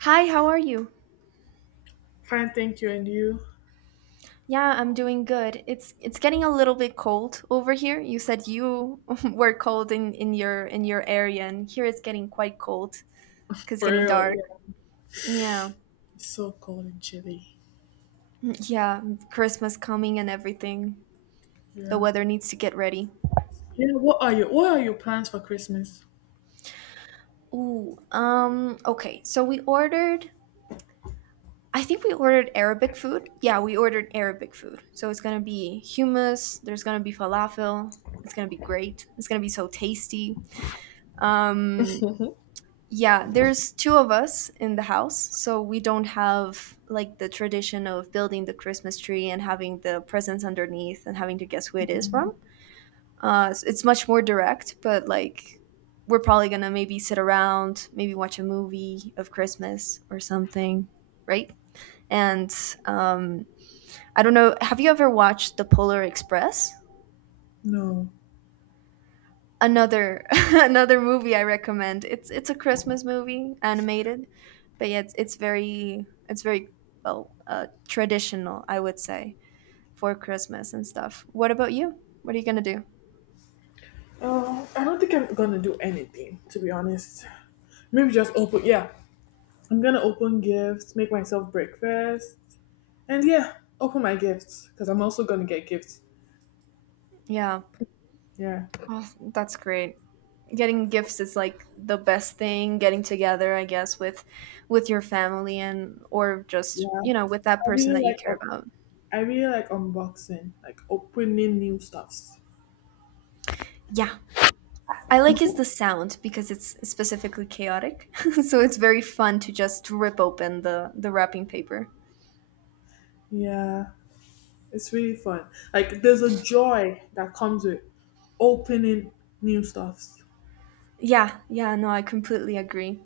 Hi, how are you? Fine, thank you. And you? Yeah, I'm doing good. It's getting a little bit cold over here. You said you were cold in your in your area, and here it's getting quite cold. Cause For getting real, dark. yeah. Yeah. It's so cold and chilly. Yeah, Christmas coming and everything. The Yeah. weather needs to get ready. Yeah, what are your plans for Christmas? Ooh, okay. I think we ordered Arabic food. Yeah, we ordered Arabic food. So it's gonna be hummus, there's gonna be falafel. It's gonna be great. It's gonna be so tasty. Um, Yeah, there's two of us in the house, so we don't have like the tradition of building the Christmas tree and having the presents underneath and having to guess who it is from. Mm. It's much more direct, but like we're probably gonna maybe sit around, maybe watch a movie of Christmas or something, right? And um, I don't know, have you ever watched The Polar Express? No. Another another movie I recommend. It's a Christmas movie, animated, but yeah, it's very well, traditional, I would say, for Christmas and stuff. What about you? What are you gonna do? I don't think I'm gonna do anything, to be honest. Maybe just open, yeah. I'm gonna open gifts, make myself breakfast, and yeah, open my gifts. Because I'm also gonna get gifts. Yeah, Yeah. oh, that's great. Getting gifts is like the best thing. Getting together, I guess, with your family and or just Yeah. you know with that person that you care about. I really like unboxing, like opening new stuffs. Yeah, I like is the sound because it's specifically chaotic. So it's very fun to just rip open the wrapping paper. Yeah. It's really fun. Like there's a joy that comes with opening new stuffs. Yeah, yeah, no, I completely agree.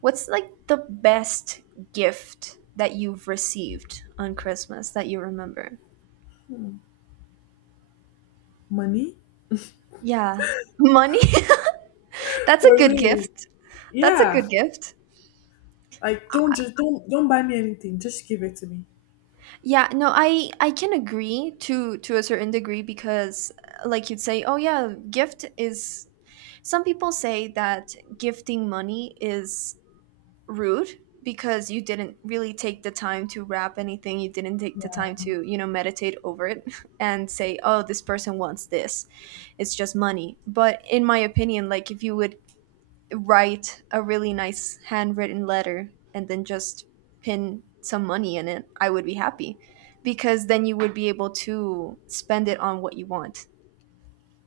What's like the best gift that you've received on Christmas that you remember? Money? Yeah. Money? That's a For good real. gift. That's a Yeah. good gift. Like don't, just don't buy me anything. Just give it to me. Yeah, no, I can agree to a certain degree because like you'd say, oh yeah, gift is some people say that gifting money is rude because you didn't really take the time to wrap anything, you didn't take the time to you know meditate over it, and say oh this person wants this. It's just money, but in my opinion, like if you would write a really nice handwritten letter and then just pin some money in it, I would be happy because then you would be able to spend it on what you want.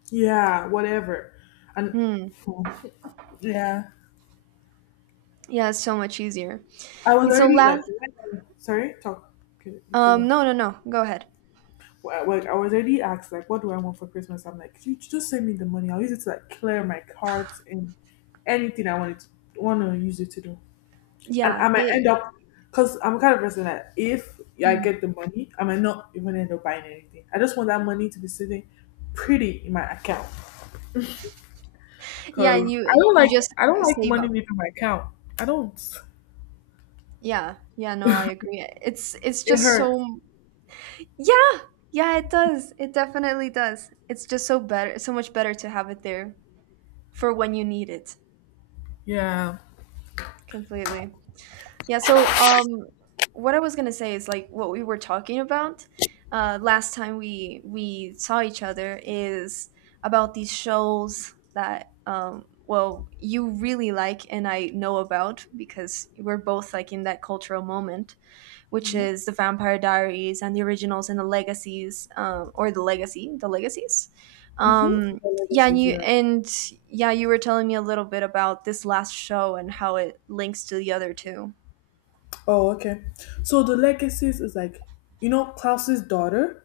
Yeah, whatever. And Mm, yeah. yeah, it's so much easier. I was And so already like last when, sorry, talk. Okay, you could go. No, no, no, go ahead. Well, like I was already asked like what do I want for Christmas? I'm like, you just send me the money. I'll use it to like clear my cards and anything I wanted to want to use it to do. And Yeah, I might end it. up, because I'm the kind of person that if I Hmm. get the money, I might not even end up buying anything. I just want that money to be sitting pretty in my account. Yeah, and Because you you just I don't like save money up. leaving my account. I don't. Yeah. Yeah, no, I agree. It's It just hurts. so. Yeah. Yeah, it does. It definitely does. It's just so better, so much better to have it there for when you need it. Yeah. Completely. Yeah, so, what I was going to say is like what we were talking about last time we saw each other is about these shows that well you really like, and I know about because we're both like in that cultural moment, which Mm-hmm. is the Vampire Diaries and the originals and the legacies, the legacies. The Um, yeah, and legacies, you you're right. and yeah, you were telling me a little bit about this last show and how it links to the other two. Oh, okay. So the legacies is like, Klaus's daughter.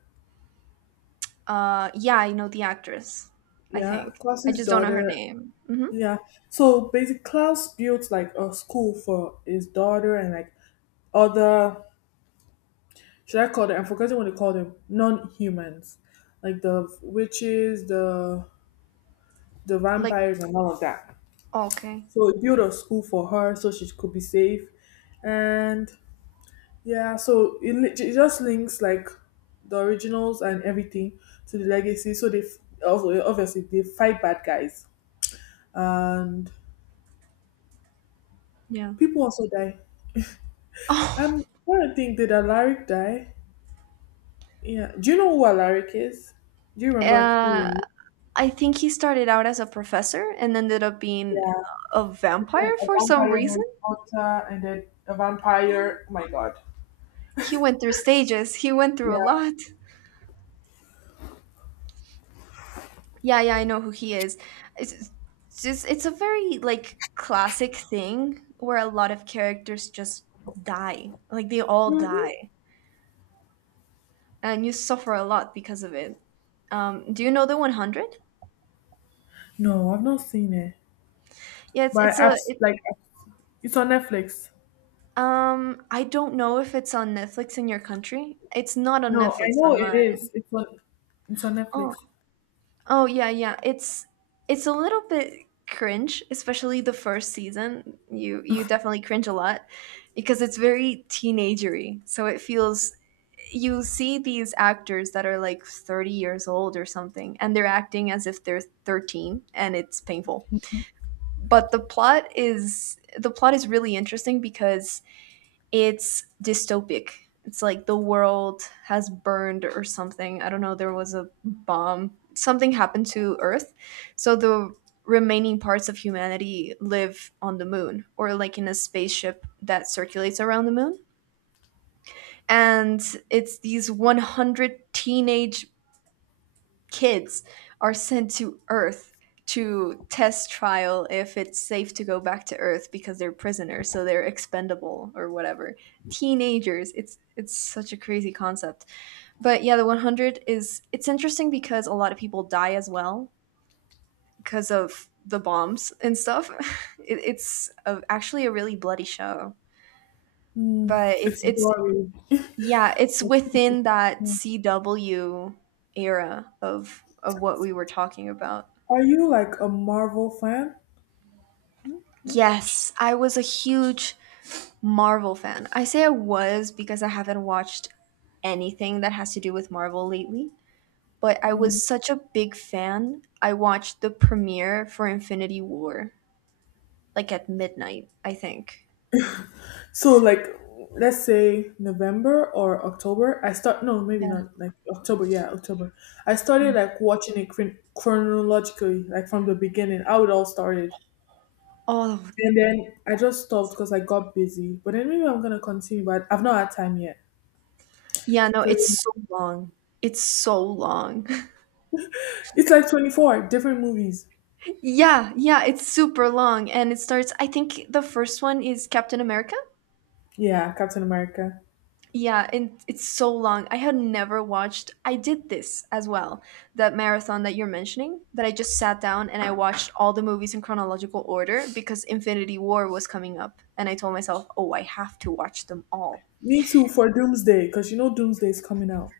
Yeah, I know the actress. I Yeah, think I Klaus's just don't know her daughter. name. Hmm. Yeah. So basically, Klaus built like a school for his daughter and like other, should I call them? I'm forgetting what they call them. Non-humans, like the witches, the Like, vampires, and all of that. oh, okay, So it built a school for her, so she could be safe. And yeah, so it just links like the originals and everything to the legacy. So also obviously they fight bad guys, and yeah. people also die. I'm trying to think, did Alaric die? Yeah. Do you know who Alaric is? Do you Oh, remember who? He is? I think he started out as a professor and ended up being Yeah. a Then vampire a for some vampire reason. Harry Potter, and then a vampire. Oh my god. He went through stages. He went through Yeah. a lot. Yeah, yeah, I know who he is. It's just it's a very like classic thing where a lot of characters just die. Like they all die Mhm. and you suffer a lot because of it. Do you know the 100? No, I've not seen it, Yeah, it's but it's a it, it's on Netflix. um I don't know if it's on Netflix in your country. It's not on No, Netflix I know on it mine. is. It's on. It's on Netflix. Oh, oh yeah, yeah. It's a little bit cringe, especially the first season. You definitely cringe a lot because it's very teenagery. So it feels you see these actors that are like 30 years old or something and they're acting as if they're 13 and it's painful. But the plot is really interesting because it's dystopic. It's like the world has burned or something. I don't know. There was a bomb. Something happened to Earth. So the remaining parts of humanity live on the moon or like in a spaceship that circulates around the moon. And it's these 100 teenage kids are sent to Earth to test trial if it's safe to go back to Earth because they're prisoners, so they're expendable or whatever. Teenagers, it's such a crazy concept. But yeah, the 100 is it's interesting because a lot of people die as well because of the bombs and stuff. Actually a really bloody show, Mm, but it's it's it's boring. yeah, it's It's- within that yeah. CW era of what we were talking about. Are you like a Marvel fan? No. Yes, I was a huge Marvel fan. I say I was because I haven't watched anything that has to do with Marvel lately, but I No. was such a big fan. I watched the premiere for Infinity War, like at midnight, I think. So like let's say November or October, I start no, maybe Yeah. not like October, yeah, October. I started like watching it chronologically, like from the beginning, how it all started. Oh, And then I just stopped because I got busy. But then maybe I'm gonna continue, but I've not had time yet. yeah, no, So it's yeah. so long. It's so long. It's like 24 different movies. Yeah, yeah, it's super long. And it starts, I think the first one is Captain America. Yeah, Captain America. Yeah, and it's so long. I had never watched. I did this as well, that marathon that you're mentioning, that I just sat down and I watched all the movies in chronological order because Infinity War was coming up. And I told myself, oh, I have to watch them all. Me too for Doomsday, because you know Doomsday is coming out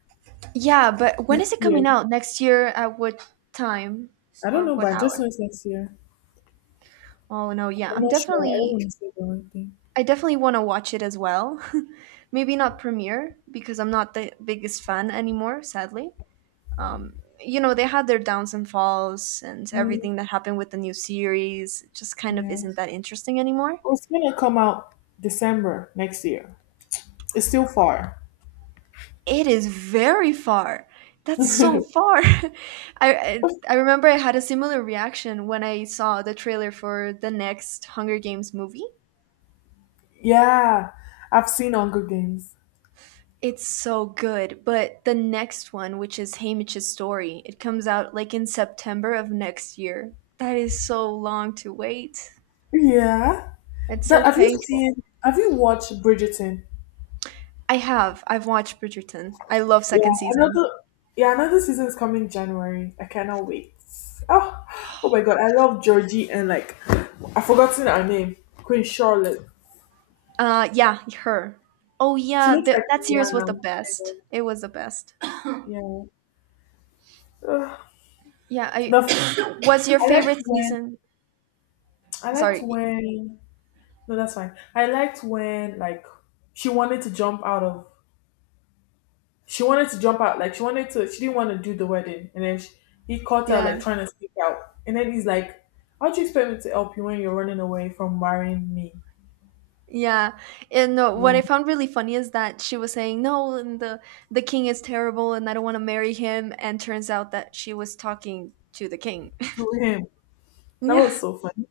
Yeah, but when next is it coming year. out? Next year at what time I don't or know, what but I just hour? know it's next year. Oh, no, yeah. I'm not sure. I don't want to say the wrong thing. I definitely want to watch it as well. Maybe not premiere because I'm not the biggest fan anymore, sadly. um, you know, they had their downs and falls, and Mm, everything that happened with the new series just kind of yeah. isn't that interesting anymore. It's gonna come out December next year. It's still far. It is very far. That's so far. I remember I had a similar reaction when I saw the trailer for the next Hunger Games movie. Yeah, I've seen Hunger Games. It's so good, but the next one, which is Haymitch's story, it comes out like in September of next year. That is so long to wait. Yeah. It's so That have you painful. seen? Have you watched Bridgerton? I have. I've watched Bridgerton. I love Yeah, second another. season. Yeah, another season is coming January. I cannot wait. Oh, oh my god, I love Georgie and like I've forgotten her name. Queen Charlotte. Yeah, her. Oh She yeah, looks the, like that series was the Rihanna. best. I It was the best. know. Yeah. Ugh. Yeah, The I. f- What's your I liked favorite when season? I liked Sorry. when no, that's fine. I liked when like she wanted to jump out of she wanted to jump out like she wanted to she didn't want to do the wedding and then she, he caught her Yeah, like trying to sneak out and then he's like, "How do you expect me to help you when you're running away from marrying me?" yeah. And no, Yeah, what I found really funny is that she was saying no, and the king is terrible, and I don't want to marry him. And turns out that she was talking to the king. to him that Yeah, was so funny.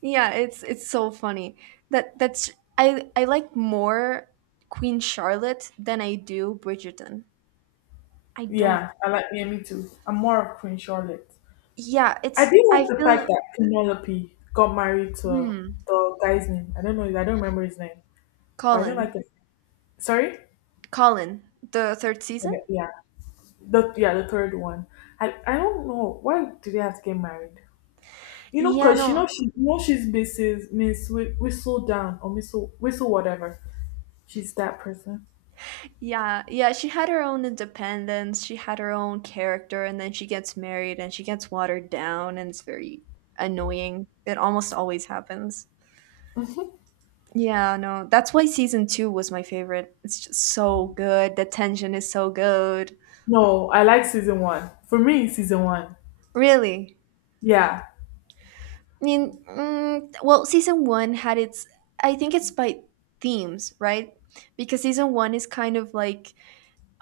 yeah, it's so funny. That's I like more Queen Charlotte than I do Bridgerton. I don't. Yeah, I like, yeah, me too. I'm more of Queen Charlotte. Yeah, I it's. did like I the fact feel. that Penelope got married to Hmm. the guy's name. I don't know. I don't remember his name, but I don't like Colin. the, sorry. Colin. The third season? Okay, yeah, the yeah, the third one. I don't know why do they have to get married. You know, Yeah, cause she no. know she she's Mrs. Miss Whistle Down or Whistle whatever. She's that person. Yeah, yeah. She had her own independence. She had her own character, and then she gets married and she gets watered down, and it's very annoying. It almost always happens. Yeah, no. That's why season two was my favorite. It's just so good. The tension is so good. No, I like season one. For me, season one. Really. Yeah, Well, season one had its. I think it's by themes, right? Because season one is kind of like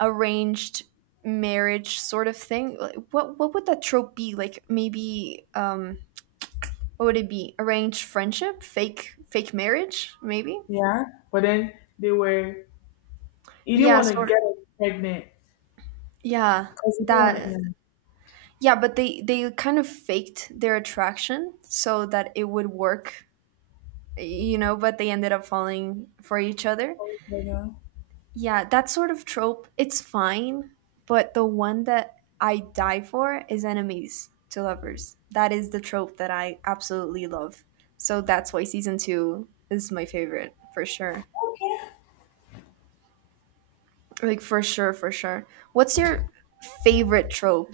arranged marriage sort of thing. Like, what would that trope be? Like maybe what would it be? Arranged friendship, fake marriage, maybe. yeah. But then they were he didn't Yeah, want to get sort. her pregnant Yeah, because he didn't want that. to. Yeah, but they kind of faked their attraction so that it would work, you know. But they ended up falling for each other. Yeah. Yeah, that sort of trope, it's fine, but the one that I die for is enemies to lovers. That is the trope that I absolutely love. So that's why season two is my favorite for sure. Okay. Like, for sure, for sure. What's your favorite trope?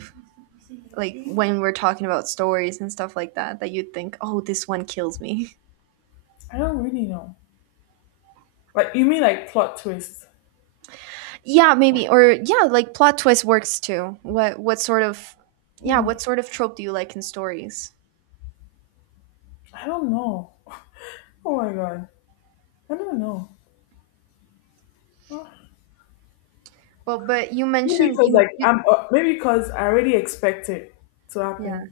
Like, when we're talking about stories and stuff like that, that you'd think, oh, this one kills me. I don't really know. Like you mean like plot twist? Yeah, maybe. Or, yeah, like plot twist works too. Yeah, Hmm. what sort of trope do you like in stories? I don't know. Oh my god. I don't know. Huh? Well, but you Maybe mentioned because you, m- like you I'm maybe because I already expect it to yeah. happen.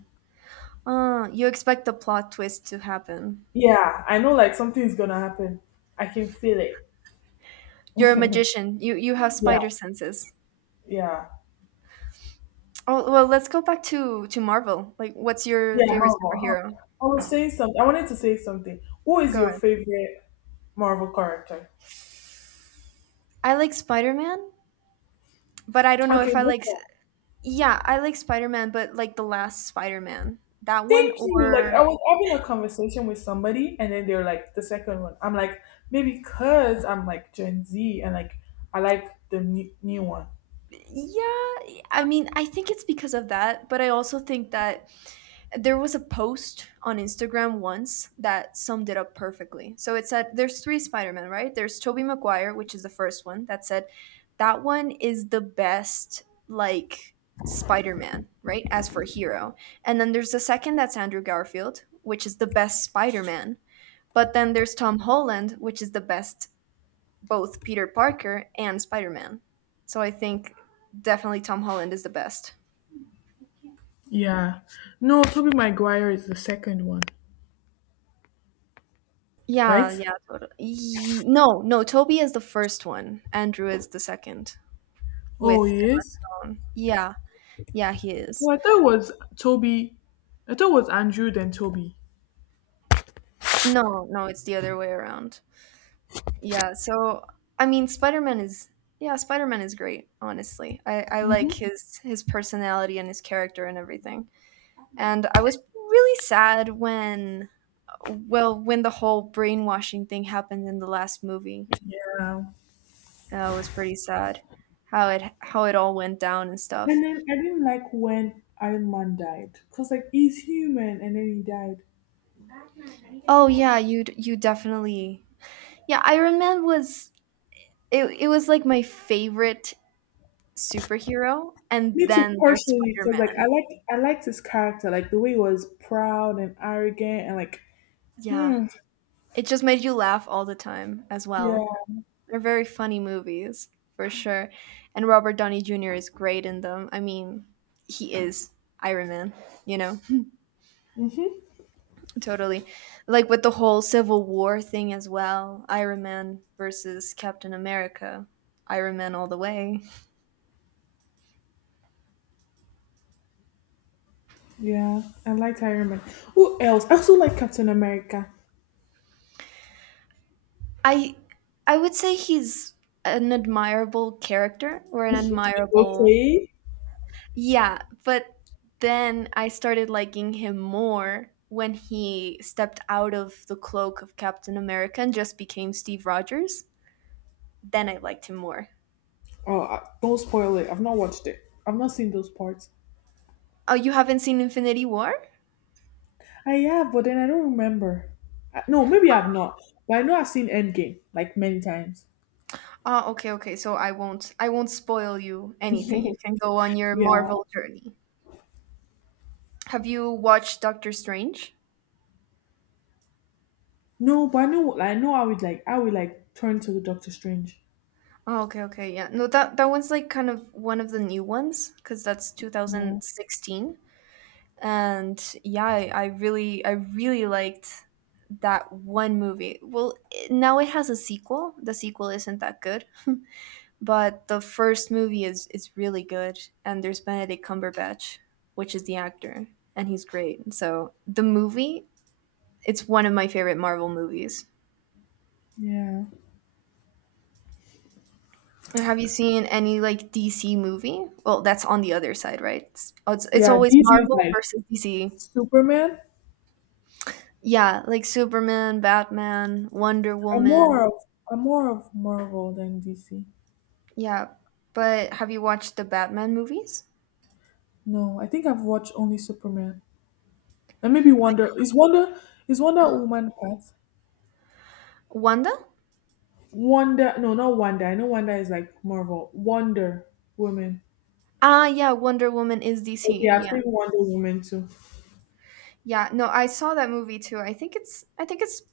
You expect the plot twist to happen. Yeah, I know like something's gonna happen. I can feel it. You're a magician. You have Yeah, spider senses. yeah, Oh, well, let's go back to Marvel. Like, what's your yeah. favorite Marvel. Huh? superhero? I was saying something. I wanted to say something. Who is Go your ahead. favorite Marvel character? I like Spider-Man, but I don't know Okay, if I this like one. yeah, I like Spider-Man, but like the last Spider-Man. That one Thank you. Like I or was having a conversation with somebody, and then they're like the second one. I'm like maybe because I'm like Gen Z and like I like the new, new one. yeah, I mean, I think it's because of that, but I also think that there was a post on Instagram once that summed it up perfectly. So it said there's three Spider-Man, right? There's Tobey Maguire, which is the first one that said that one is the best like Spider-Man, right? As for hero. And then there's the second that's Andrew Garfield, which is the best Spider-Man. But then there's Tom Holland, which is the best both Peter Parker and Spider Man. So I think definitely Tom Holland is the best. Yeah. No, Toby Maguire is the second one, Yeah, right? yeah, totally. No, no, Toby is the first one. Andrew is the second Oh, with he Emma is? Stone. Yeah, yeah, he is. Well, I thought it was Toby. I thought it was Andrew, then Toby. No, no, it's the other way around. Yeah, so I mean, Spider Man is yeah, Spider Man is great. Honestly, I like Hmm. his personality and his character and everything. And I was really sad when when the whole brainwashing thing happened in the last movie. Yeah. It was pretty sad how it all went down and stuff. And then I didn't like when Iron Man died. Because, like, he's human and then he died. Oh yeah, you definitely. Yeah, I remember was It was like my favorite superhero, and Me too, then there's partially. Because, like, Spider-Man. I liked his character. Like, the way he was proud and arrogant and, like, Yeah, hmm. it just made you laugh all the time as Yeah. well. They're very funny movies, for sure. And Robert Downey Jr. is great in them. He is Iron Man, you know. Hmm. Totally. Like with the whole Civil War thing as well, Iron Man versus Captain America. Iron Man all the way. Yeah. I liked Iron Man. Who else? I also like Captain America. I I would say he's an admirable character or an admirable... Okay. Yeah, but then I started liking him more when he stepped out of the cloak of Captain America and just became Steve Rogers. Then I liked him more. Oh, don't spoil it. I've not watched it. I've not seen those parts. Oh, you haven't seen Infinity War? I have, but then I don't remember. No, maybe I've not. But I know I've seen Endgame like many times. Ah, okay, okay. So I won't spoil you anything. You can go on your Yeah. Marvel journey. Have you watched Doctor Strange? No, but I know. Like, I know. I would like turn to Doctor Strange. Oh, okay, okay. Yeah. No, that one's like kind of one of the new ones cuz that's Yeah. 2016. And yeah, I really liked that one movie. Well, now it has a sequel. The sequel isn't that good, but the first movie is really good, and there's Benedict Cumberbatch, which is the actor, and he's great. So, the movie... It's one of my favorite Marvel movies. Yeah. And have you seen any like DC movie? Well, that's on the other side, right? It's Yeah. always DC is Marvel like versus DC. Superman. Yeah, like Superman, Batman, Wonder I'm Woman. more of. I'm more of Marvel than DC. Yeah. But have you watched the Batman movies? No, I think I've watched only Superman and maybe I- Wonder. Is Wonder Woman part? Wanda? Wonder, no, not Wonder. I know Wonder is like Marvel. Wonder Woman. Ah, yeah, Wonder Woman is Okay, DC. I've Yeah. seen Wonder Woman too. Yeah, no, I saw that movie too. I think it's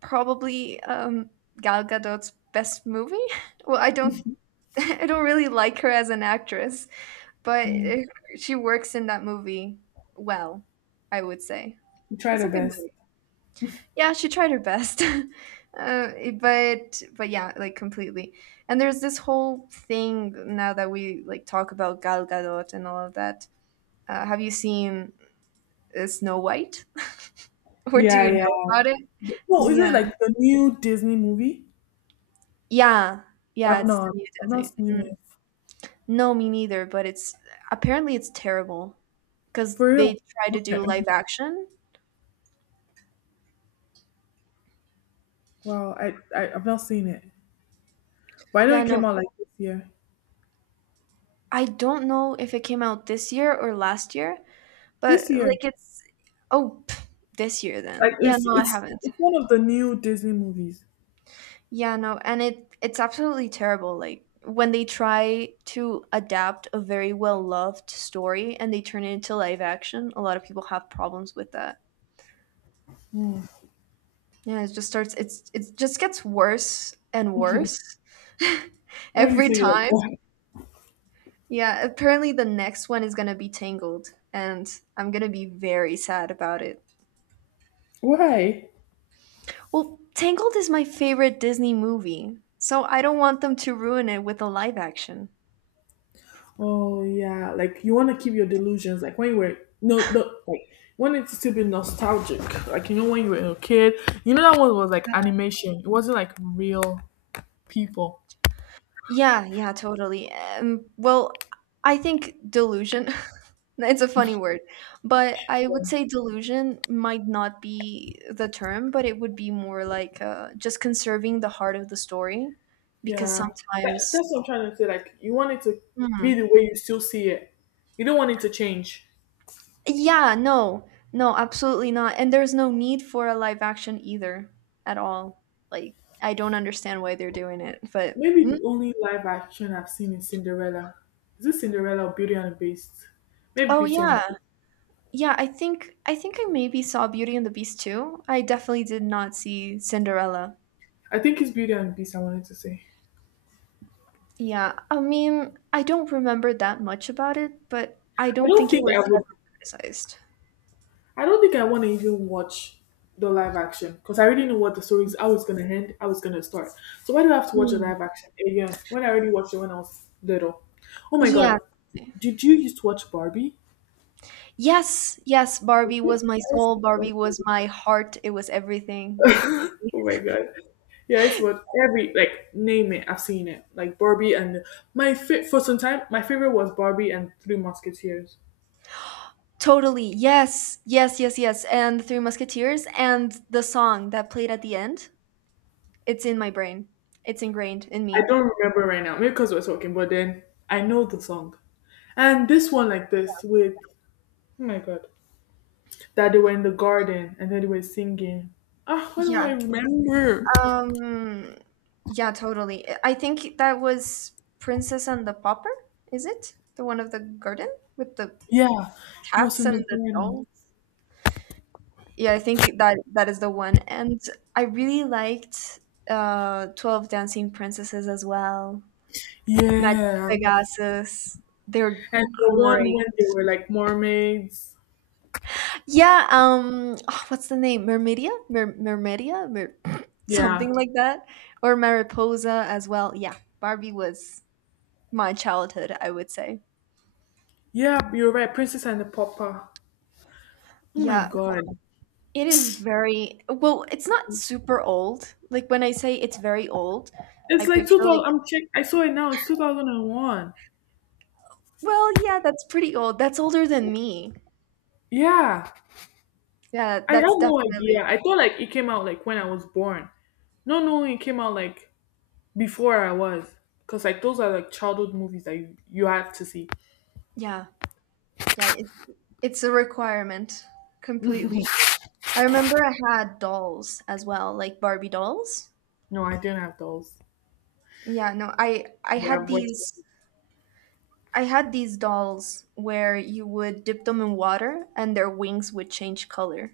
probably Gal Gadot's best movie. Well, I don't I don't really like her as an actress, but she works in that movie well, I would say. You try It's a the good best. movie. Yeah, she tried her best. uh, but yeah, like completely. And there's this whole thing now that we like talk about Gal Gadot and all of that. Have you seen Snow White? Or do Yeah, you yeah. know about it? No, is it Yeah. like the new Disney movie? Yeah. Yeah, I've it's the not. new I've not Disney. seen Mm. it. No, me neither, but it's apparently it's terrible because For they real? try to do Okay. live action. Wow, I've not seen it, but I know Yeah, it no, came out like this year. I don't know if it came out this year or last year, This but year, like it's... Oh, pff, this year like then. Yeah, it's no, I it's haven't. it's one of the new Disney movies. Yeah, no, and it's absolutely terrible. Like when they try to adapt a very well loved story and they turn it into live action, a lot of people have problems with that. Yeah, it just starts it's it just gets worse and worse Why do you every say it like time. that? Yeah, apparently the next one is gonna be Tangled, and I'm gonna be very sad about it. Why? Well, Tangled is my favorite Disney movie, so I don't want them to ruin it with a live action. Oh yeah, like you want to keep your delusions. Like when you were no, no like wanted to still be nostalgic. Like you know when you were a kid, you know that one was like animation. It wasn't like real people. Yeah, yeah, totally. Well, I think delusion, it's a funny word, but I would So, say delusion might not be the term, but it would be more like just conserving the heart of the story because yeah, sometimes... that's what I'm trying to say. Like you want it to be Hmm. the way you still see it. You don't want it to change. Yeah, no, no, absolutely not. And there's no need for a live action either at all. Like, I don't understand why they're doing it, but Maybe mm. the only live action I've seen is Cinderella. Is it Cinderella or Beauty and the Beast? Maybe Oh, Beauty and yeah. the Beast. Yeah, I maybe saw Beauty and the Beast too. I definitely did not see Cinderella. I think it's Beauty and the Beast. I wanted to say. Yeah, I mean, I don't remember that much about it, but I I don't don't think it think I was would heavily criticized. I don't think I want to even watch the live action because I already know what the story is, I was going to end, I was going to start. So why do I have to watch a Mm. live action again when I already watched it when I was little? Oh my god, Yeah. did you used to watch Barbie? Yes, yes, Barbie Yeah, was my I used soul, to watch Barbie was my heart, it was everything. Barbie. Oh my god. Yeah, I used to watch every like name it. I've seen it like Barbie and my fit for some time. My favorite was Barbie and Three Musketeers. Totally. Yes. Yes, yes, yes. And The Three Musketeers and the song that played at the end, it's in my brain. It's ingrained in I me. don't remember right now, maybe because we're talking, but then I know the song. And this one, like this, with oh my god. That they were in the garden and then they were singing. Ah, why don't Yeah. I remember? Um, yeah, totally. I think that was Princess and the Pauper, is it? The one of the garden with the Yeah, it was cats in and the the garden. dolls. Yeah, I think that that is the one. And I really liked 12 Dancing Princesses as well. Magic Yeah. Pegasus. They're And the one great. when they were like mermaids. Yeah, what's the name? Mermedia? Mermedia? Mer Yeah. something like that. Or Mariposa as well. Yeah, Barbie was my childhood, I would say. Yeah, you're right. Princess and the Pauper. Oh my Yeah, god. it is very well, it's not super old. Like when I say it's very old, I It's like picture like, 2000. I'm check. I saw it now. It's 2001. well, yeah, that's pretty old. That's older than me. Yeah. Yeah, I have that's no definitely idea. old. I thought like it came out like when I was born. No, no, it came out like before I was. Because like those are like childhood movies that you have to see. Yeah. Yeah, it's a requirement completely. I remember I had dolls as well, like Barbie dolls. No, I didn't have dolls. Yeah, no, But I've watched. I had these dolls where you would dip them in water and their wings would change color.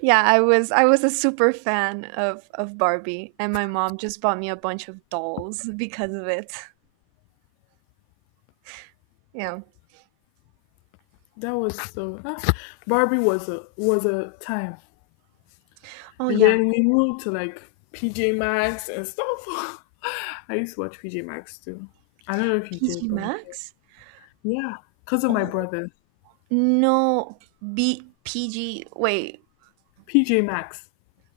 Yeah, I was a super fan of Barbie, and my mom just bought me a bunch of dolls because of it. Yeah. That was so. Ah, Barbie was a time, Oh and yeah, then we moved to like PJ Masks and stuff. I used to watch PJ Masks too. I don't know if you PG did, but I did. Max. Yeah, because of my Oh brother, no, B PG. Wait, PJ Masks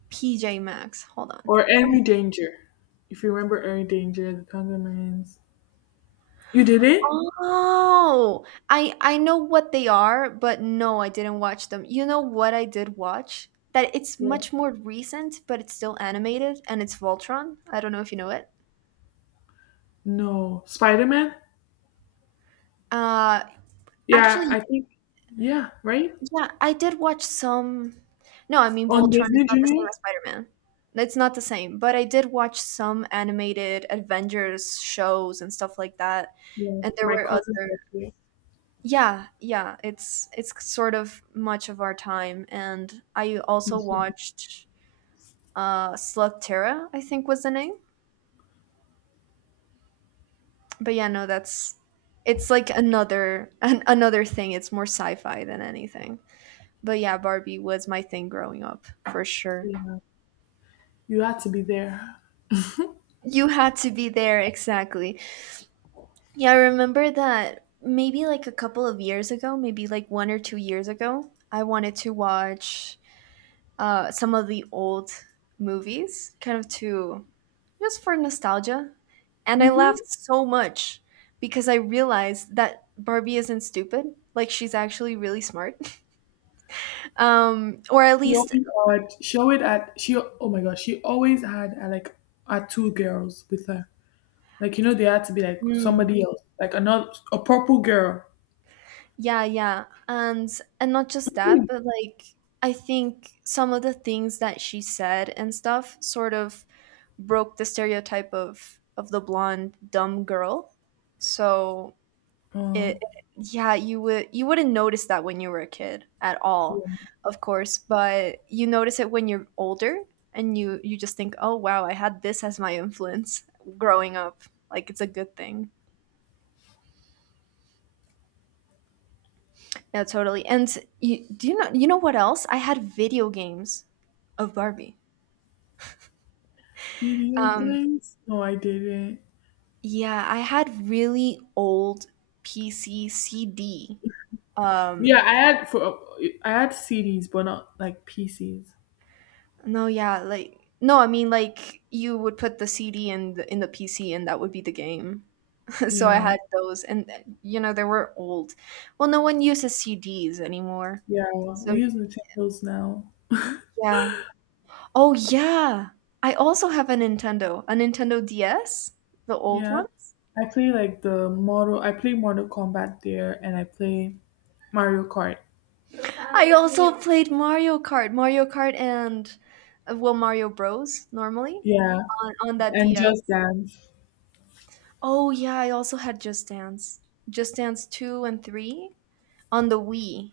PJ Max. Hold on. or Let me- Henry Danger. If you remember Henry Danger, the Penguins. You did it? Oh, I know what they are, but no, I didn't watch them. You know what I did watch? That it's Yeah. much more recent, but it's still animated, and it's Voltron. I don't know if you know it. No, Spider Man. Uh, Yeah, actually, I think. Yeah, right Yeah, I did watch some. No, I mean on Voltron is Disney not the same Junior. as Spider-Man. It's not the same, but I did watch some animated Avengers shows and stuff like that. Yeah, And there my were other... cousin's nephew. Yeah, yeah, it's sort of much of our time, and I also Yeah. watched Slugterra, I think was the name. But yeah, no, that's... It's like another thing. It's more sci-fi than anything. But yeah, Barbie was my thing growing up, for sure. You had to be there. You had to be there, exactly. Yeah, I remember that maybe like a couple of years ago, maybe like 1 or 2 years ago, I wanted to watch some of the old movies, kind of to... Just for nostalgia. And I laughed Hmm. so much because I realized that Barbie isn't stupid. Like, she's actually really smart. Or at She least, always had, she always had, she, oh my gosh, she always had like, had two girls with her. Like, they had to be like mm, somebody else, like another, a purple girl. yeah, yeah. And not just that, but like I think some of the things that she said and stuff sort of broke the stereotype of the blonde dumb girl. So it... Oh, Yeah, you wouldn't notice that when you were a kid at all, of course, but you notice it when you're older, and you just think, "Oh wow, I had this as my influence growing up." Like it's a good thing. Yeah, totally. And you know what else? I had video games of Barbie. video Um, games? No, I didn't. yeah, I had really old PC CD. Um, Yeah, I had CDs, but not like PCs. no, yeah, like no, I mean like you would put the CD in the PC and that would be the game. So I Yeah, had those, and you know they were old. Well, no one uses CDs anymore. yeah. We So use Nintendos now. yeah. Oh yeah, I also have a Nintendo DS, the old Yeah, ones. I play like the Mortal. I play Mortal Kombat there, and I play Mario Kart. I also played Mario Kart, and well, Mario Bros. Normally Yeah, on that and DS. Just Dance. Oh yeah, I also had Just Dance, Just Dance two and three on the Wii.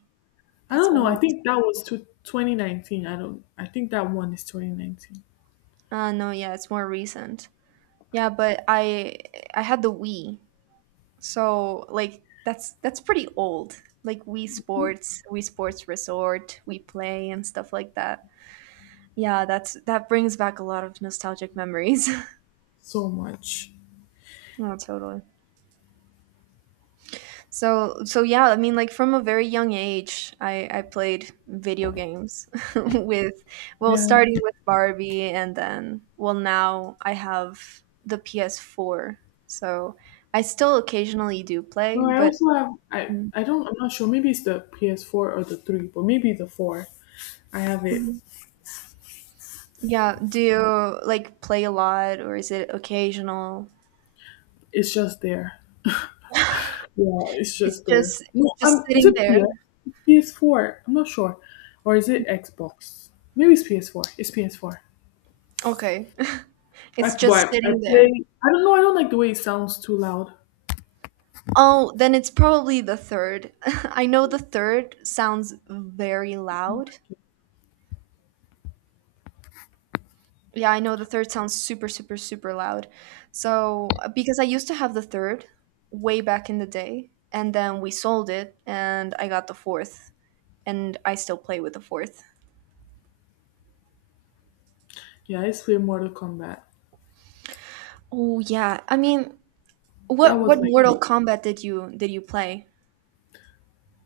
I That's don't know. I old. think that was to 2019. I don't. I think that one is 2019. No, yeah, it's more recent. Yeah, but I had the Wii, so like that's pretty old. Like Wii Sports, Wii Sports Resort, we Play, and stuff like that. Yeah, that's... That brings back a lot of nostalgic memories. So much. Oh, totally. Yeah, I mean like from a very young age I played video games with, well, Yeah. starting with Barbie, and then, well, now I have the PS4. So I still occasionally do play, No, I but... also have. I don't. I'm not sure. Maybe it's the PS4 or the three, but maybe the four. I have it. Mhm. Yeah, do you like play a lot or is it occasional? It's just there. Yeah, it's It's just there. No, just is sitting it there. PS? It's PS4. I'm not sure, or is it Xbox? Maybe it's PS4. It's PS4. Okay. It's I, just but I sitting there. play. I don't know. I don't like the way it sounds too loud. Oh, then it's probably the third. I know the third sounds very loud. Yeah, I know the third sounds super, super, super loud. So, because I used to have the third way back in the day, and then we sold it, and I got the fourth, and I still play with the fourth. Yeah, I used to play Mortal Kombat. Oh yeah, I mean, That what was my Mortal game. Kombat did you play?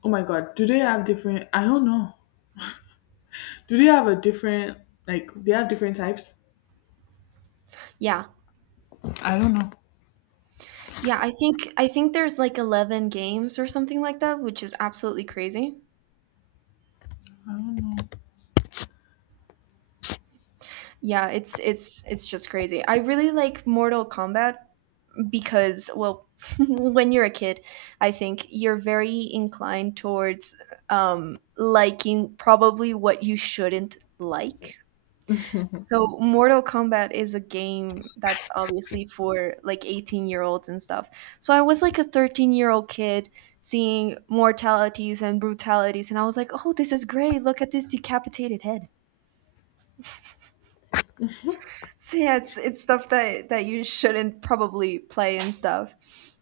Oh my god. Do they have different I don't know. Do they have a different like they have different types? Yeah, I don't know. yeah, I think there's like 11 games or something like that, which is absolutely crazy. I don't know. Yeah, it's it's just crazy. I really like Mortal Kombat because well, when you're a kid, I think you're very inclined towards liking probably what you shouldn't like. So Mortal Kombat is a game that's obviously for like 18-year-olds and stuff. So I was like a 13-year-old kid seeing mortalities and brutalities and I was like, "Oh, this is great. Look at this decapitated head." So yeah, it's stuff that that you shouldn't probably play and stuff.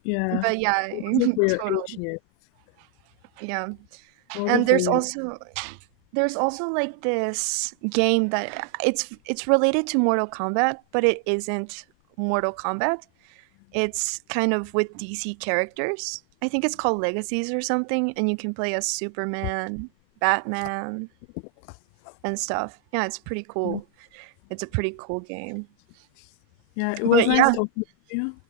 Yeah. But yeah, It wasn't for your age totally. yet. Yeah. It And wasn't for you. There's also like this game that it's related to Mortal Kombat, but it isn't Mortal Kombat. It's kind of with DC characters. I think it's called Legacies or something and you can play as Superman, Batman, and stuff. Yeah, it's pretty cool. It's a pretty cool game. Yeah, it was But nice yeah, talking to you.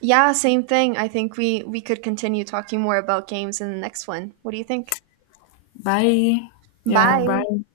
yeah, same thing. I think we could continue talking more about games in the next one. What do you think? Bye. Yeah, Bye. bye.